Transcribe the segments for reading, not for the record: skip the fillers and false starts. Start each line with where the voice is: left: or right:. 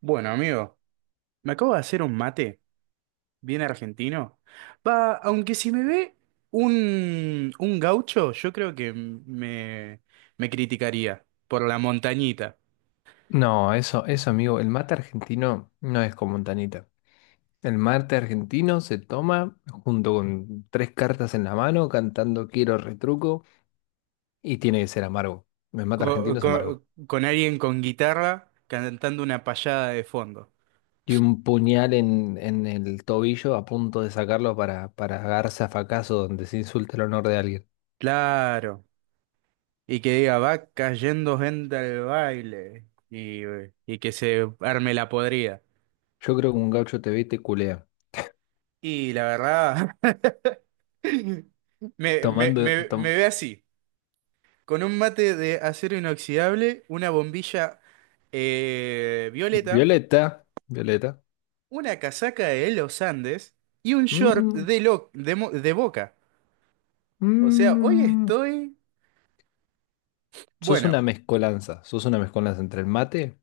right: Bueno, amigo, me acabo de hacer un mate, bien argentino. Va, aunque si me ve un gaucho, yo creo que me criticaría por la montañita,
left: No, eso, amigo, el mate argentino no es con Montanita. El mate argentino se toma junto con tres cartas en la mano, cantando Quiero retruco, y tiene que ser amargo. El mate argentino es amargo.
right: alguien con guitarra cantando una payada de fondo.
left: Y un puñal en el tobillo a punto de sacarlo para agarrarse a facazo donde se insulta el honor de alguien.
right: Claro, y que diga, va cayendo gente al baile, y que se arme la podrida.
left: Yo creo que un gaucho te ve y te culea.
right: Y la verdad,
left: Tomando.
right: me ve así. Con un mate de acero inoxidable, una bombilla violeta,
left: Violeta, Violeta.
right: una casaca de los Andes y un short
left: Mm,
right: de, lo- de, mo- de Boca. O sea, hoy
left: mm,
right: estoy...
left: sos
right: Bueno,
left: una mezcolanza. Sos una mezcolanza entre el mate.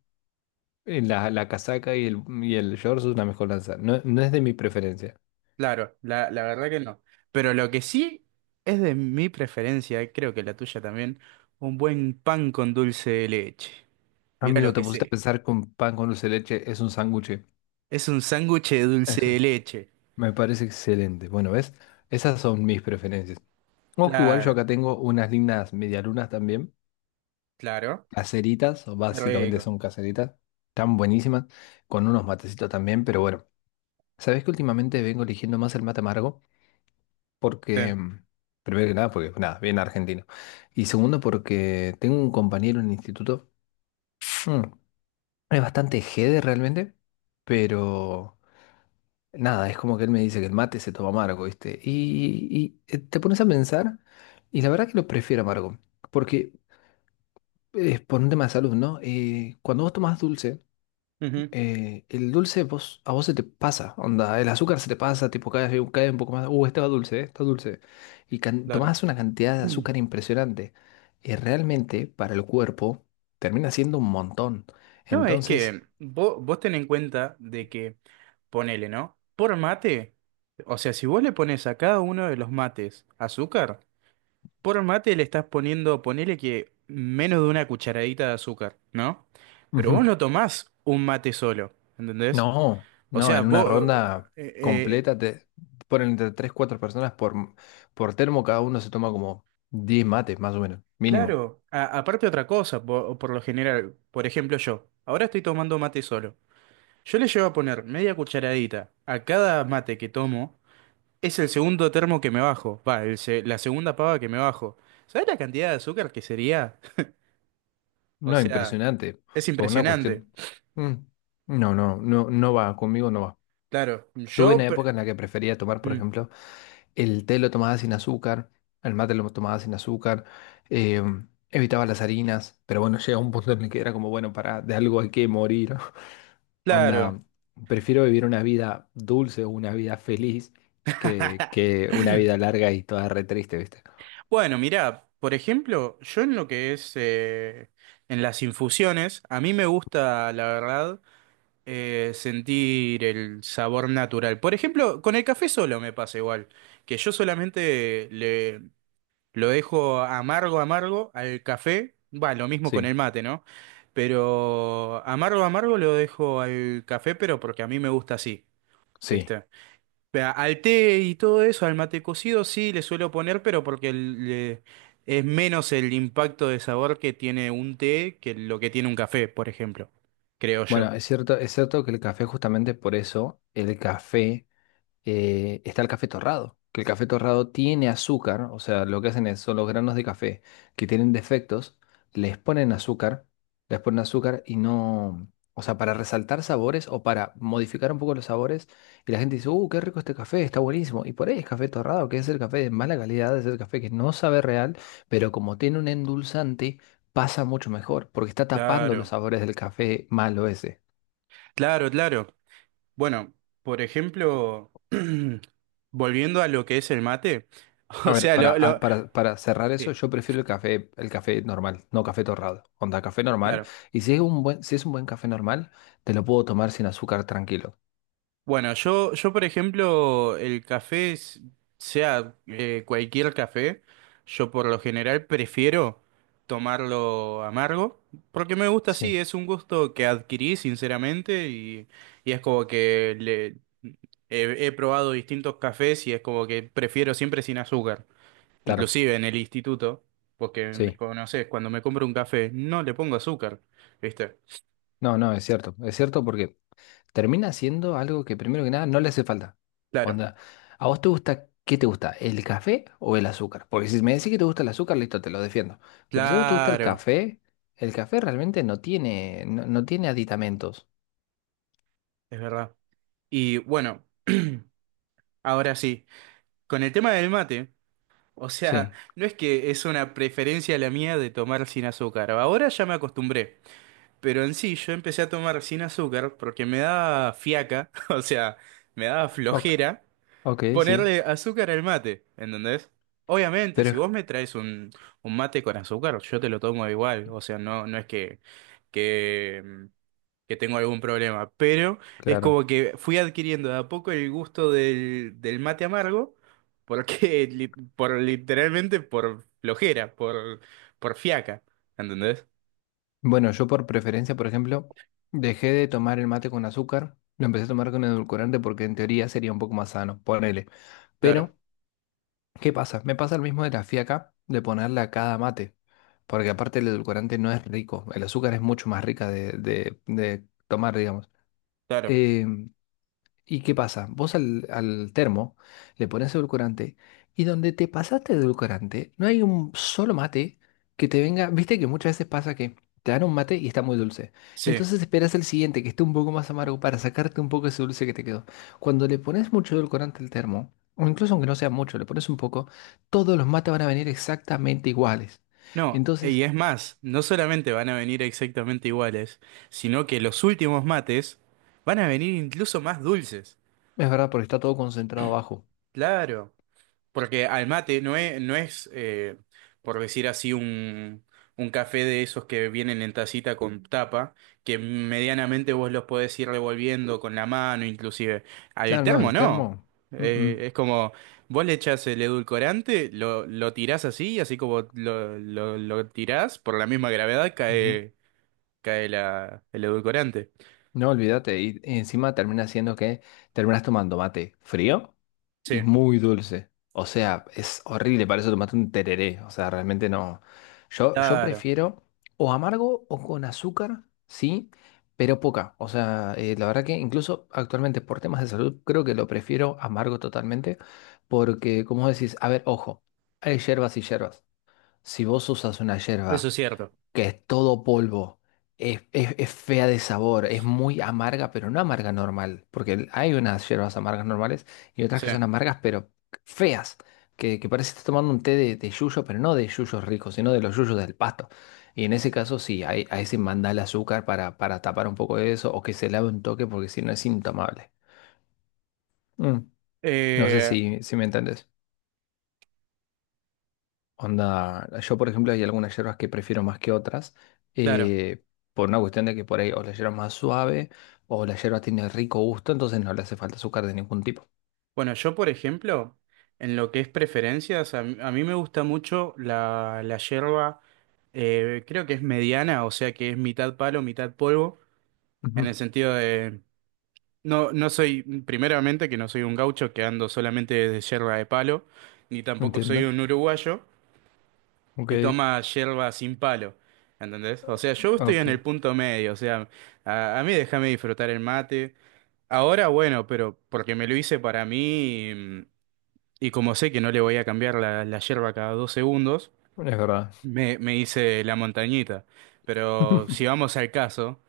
left: La casaca y el shorts es una mezcolanza. No, no es de mi preferencia.
right: claro, la verdad que no. Pero lo que sí es de mi preferencia, creo que la tuya también, un buen pan con dulce de leche. Mira
left: Amigo,
right: lo
left: te
right: que
left: pusiste a
right: sé.
left: pensar con pan con dulce de leche es un sándwich.
right: Es un sándwich de dulce
left: Eso
right: de leche.
left: me parece excelente. Bueno, ¿ves? Esas son mis preferencias. Ojo, igual yo
right: Claro,
left: acá tengo unas lindas medialunas también.
right: claro.
left: Caseritas, o
right: Qué
left: básicamente
right: rico.
left: son caseritas. Tan buenísimas. Con unos matecitos también, pero bueno. ¿Sabés que últimamente vengo eligiendo más el mate amargo?
right: Sí.
left: Porque, mm, Primero que nada, porque nada, bien argentino. Y segundo, porque tengo un compañero en el instituto. Mm, Es bastante jede realmente, pero nada, es como que él me dice que el mate se toma amargo, ¿viste? Te pones a pensar, y la verdad que lo prefiero amargo, porque es por un tema de salud, ¿no? Cuando vos tomás dulce,
right: Ujú,
left: el dulce vos, a vos se te pasa, onda, el azúcar se te pasa, tipo cae vez cae un poco más, este va dulce, está dulce, y
right: claro.
left: tomás una cantidad de azúcar impresionante, y realmente para el cuerpo termina siendo un montón,
right: No, es
left: entonces...
right: que vos ten en cuenta de que, ponele, ¿no? Por mate, o sea, si vos le pones a cada uno de los mates azúcar, por mate le estás poniendo, ponele que menos de una cucharadita de azúcar, ¿no? Pero vos
left: Ujú.
right: no tomás un mate solo, ¿entendés?
left: No,
right: O
left: no,
right: sea,
left: en una
right: vos,
left: ronda
right: eh, eh,
left: completa te ponen entre 3 4 personas por termo, cada uno se toma como 10 mates, más o menos, mínimo.
right: claro, a- aparte otra cosa, por lo general, por ejemplo yo, ahora estoy tomando mate solo. Yo le llevo a poner media cucharadita a cada mate que tomo. Es el segundo termo que me bajo. Va, el se- la segunda pava que me bajo. ¿Sabes la cantidad de azúcar que sería? O
left: No,
right: sea,
left: impresionante,
right: es
left: por una
right: impresionante.
left: cuestión. Mm, no va, conmigo no va.
right: Claro,
left: Tuve
right: yo...
left: una
right: pre-
left: época en la que prefería tomar, por
right: mm,
left: ejemplo, el té lo tomaba sin azúcar, el mate lo tomaba sin azúcar, eh, evitaba las harinas, pero bueno, llega un punto en el que era como, bueno, para de algo hay que morir.
right: claro.
left: Onda, prefiero vivir una vida dulce o una vida feliz que una vida larga y toda re triste, ¿viste?
right: Bueno, mirá, por ejemplo, yo en lo que es en las infusiones, a mí me gusta, la verdad, sentir el sabor natural. Por ejemplo, con el café solo me pasa igual, que yo solamente le, lo dejo amargo, amargo al café. Va, lo mismo con
left: Sí,
right: el mate, ¿no? Pero amargo, amargo lo dejo al café, pero porque a mí me gusta así,
left: sí.
right: ¿viste? Vea, al té y todo eso, al mate cocido, sí le suelo poner, pero porque le- es menos el impacto de sabor que tiene un té que lo que tiene un café, por ejemplo, creo
left: Bueno,
right: yo.
left: es cierto que el café, justamente por eso, el café. Está el café torrado, que el café torrado tiene azúcar, o sea, lo que hacen es, son los granos de café que tienen defectos, les ponen azúcar, les ponen azúcar y no, o sea, para resaltar sabores o para modificar un poco los sabores, y la gente dice, qué rico este café, está buenísimo, y por ahí es café torrado, que es el café de mala calidad, es el café que no sabe real, pero como tiene un endulzante, pasa mucho mejor, porque está tapando los
right: Claro,
left: sabores del café malo ese.
right: claro, claro. Bueno, por ejemplo, volviendo a lo que es el mate,
left: A
right: o
left: ver,
right: sea, lo...
left: para cerrar eso,
right: Sí,
left: yo prefiero el café normal, no café torrado. Onda, café normal.
right: claro.
left: Y si es un buen, si es un buen café normal, te lo puedo tomar sin azúcar tranquilo.
right: Bueno, yo por ejemplo, el café, sea cualquier café, yo por lo general prefiero tomarlo amargo, porque me gusta así,
left: Sí,
right: es un gusto que adquirí sinceramente y es como que le, he probado distintos cafés y es como que prefiero siempre sin azúcar,
left: claro,
right: inclusive en el instituto, porque me
left: sí.
right: conoces, cuando me compro un café no le pongo azúcar, ¿viste?
left: No, no, es cierto. Es cierto porque termina siendo algo que primero que nada no le hace falta.
right: Claro,
left: Onda, ¿a vos te gusta, qué te gusta? ¿El café o el azúcar? Porque si me decís que te gusta el azúcar, listo, te lo defiendo. Pero si a vos te gusta
right: claro,
left: el café realmente no tiene, no, no tiene aditamentos.
right: es verdad. Y bueno. Ahora sí, con el tema del mate, o sea,
left: Sí.
right: no es que es una preferencia la mía de tomar sin azúcar, ahora ya me acostumbré, pero en sí yo empecé a tomar sin azúcar porque me daba fiaca, o sea, me daba
left: Ok,
right: flojera
left: ok, sí.
right: ponerle azúcar al mate, ¿entendés? Obviamente,
left: Pero
right: si
left: es
right: vos me traes un mate con azúcar, yo te lo tomo igual, o sea, no, no es que que tengo algún problema, pero es
left: claro.
right: como que fui adquiriendo de a poco el gusto del mate amargo, porque li- por literalmente por flojera, por fiaca, ¿entendés?
left: Bueno, yo por preferencia, por ejemplo, dejé de tomar el mate con azúcar, lo empecé a tomar con edulcorante porque en teoría sería un poco más sano, ponele.
right: Claro,
left: Pero, ¿qué pasa? Me pasa el mismo de la fiaca, de ponerle a cada mate, porque aparte el edulcorante no es rico, el azúcar es mucho más rica de, de tomar, digamos.
right: claro,
left: Eh, ¿Y qué pasa? Vos al termo le pones edulcorante y donde te pasaste de edulcorante no hay un solo mate que te venga. Viste que muchas veces pasa que te dan un mate y está muy dulce.
right: sí.
left: Entonces esperas el siguiente que esté un poco más amargo para sacarte un poco ese dulce que te quedó. Cuando le pones mucho edulcorante al termo, o incluso aunque no sea mucho, le pones un poco, todos los mates van a venir exactamente iguales.
right: No, y
left: Entonces,
right: es más, no solamente van a venir exactamente iguales, sino que los últimos mates van a venir incluso más dulces.
left: es verdad porque está todo concentrado abajo.
right: Claro. Porque al mate no es, no es por decir así, un café de esos que vienen en tacita con tapa, que medianamente vos los podés ir revolviendo con la mano, inclusive. Al
left: Claro, no,
right: termo
left: el
right: no.
left: termo. Mm, mm.
right: Es como, vos le echás el edulcorante, lo tirás así, y así como lo tirás, por la misma gravedad
left: Ujú.
right: cae, cae el edulcorante.
left: No, olvídate. Y encima termina siendo que terminas tomando mate frío y
right: Sí,
left: muy dulce. O sea, es horrible. Para eso tomaste un tereré. O sea, realmente no. Yo
right: claro,
left: prefiero o amargo o con azúcar, sí, pero poca. O sea, la verdad que incluso actualmente por temas de salud creo que lo prefiero amargo totalmente. Porque, como decís, a ver, ojo, hay hierbas y hierbas. Si vos usas una
right: eso
left: hierba
right: es cierto.
left: que es todo polvo. Es, es fea de sabor, es muy amarga, pero no amarga normal, porque hay unas hierbas amargas normales y otras
right: Sí.
left: que son amargas, pero feas, que parece que estás tomando un té de yuyo, pero no de yuyos ricos, sino de los yuyos del pasto. Y en ese caso sí, ese mandale azúcar para tapar un poco de eso o que se lave un toque porque si no es intomable. Mm, no sé
right: Eh,
left: si me entendés. Onda, yo por ejemplo hay algunas hierbas que prefiero más que otras,
right: claro.
left: eh, por una cuestión de que por ahí o la hierba es más suave o la hierba tiene rico gusto, entonces no le hace falta azúcar de ningún tipo.
right: Bueno, yo por ejemplo, en lo que es preferencias, a mí me gusta mucho la yerba, creo que es mediana, o sea que es mitad palo, mitad polvo, en el
left: Ujú,
right: sentido de, no, no soy, primeramente que no soy un gaucho que ando solamente de yerba de palo, ni tampoco soy
left: entiendo.
right: un uruguayo
left: Ok,
right: que toma yerba sin palo, ¿entendés? O sea, yo estoy
left: ok,
right: en el
left: es
right: punto medio, o sea, a mí déjame disfrutar el mate. Ahora, bueno, pero porque me lo hice para mí. Y como sé que no le voy a cambiar la yerba cada dos segundos,
left: verdad.
right: me hice la montañita. Pero si vamos al caso,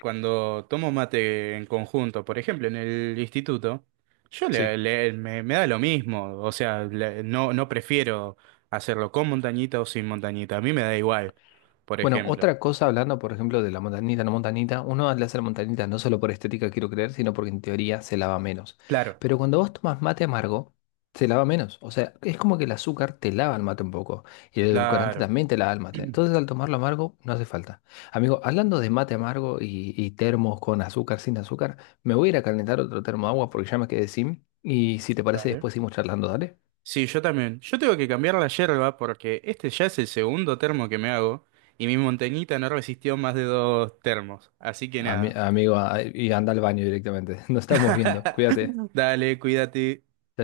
right: cuando tomo mate en conjunto, por ejemplo, en el instituto, yo le,
left: Sí.
right: le- me da lo mismo. O sea, no prefiero hacerlo con montañita o sin montañita. A mí me da igual, por
left: Bueno,
right: ejemplo.
left: otra cosa hablando, por ejemplo, de la montañita, no montañita, uno le hace la montañita no solo por estética, quiero creer, sino porque en teoría se lava menos.
right: Claro,
left: Pero cuando vos tomas mate amargo, se lava menos. O sea, es como que el azúcar te lava el mate un poco. Y el edulcorante
right: claro.
left: también te lava el mate. Entonces, al tomarlo amargo, no hace falta. Amigo, hablando de mate amargo y termos con azúcar, sin azúcar, me voy a ir a calentar otro termo de agua porque ya me quedé sin. Y si te parece,
right: Vale.
left: después seguimos charlando, dale.
right: Sí, yo también. Yo tengo que cambiar la yerba porque este ya es el segundo termo que me hago y mi montañita no resistió más de dos termos. Así que nada.
left: Amigo, y anda al baño directamente. Nos estamos viendo. Cuídate.
right: Dale, cuídate.
left: Chao,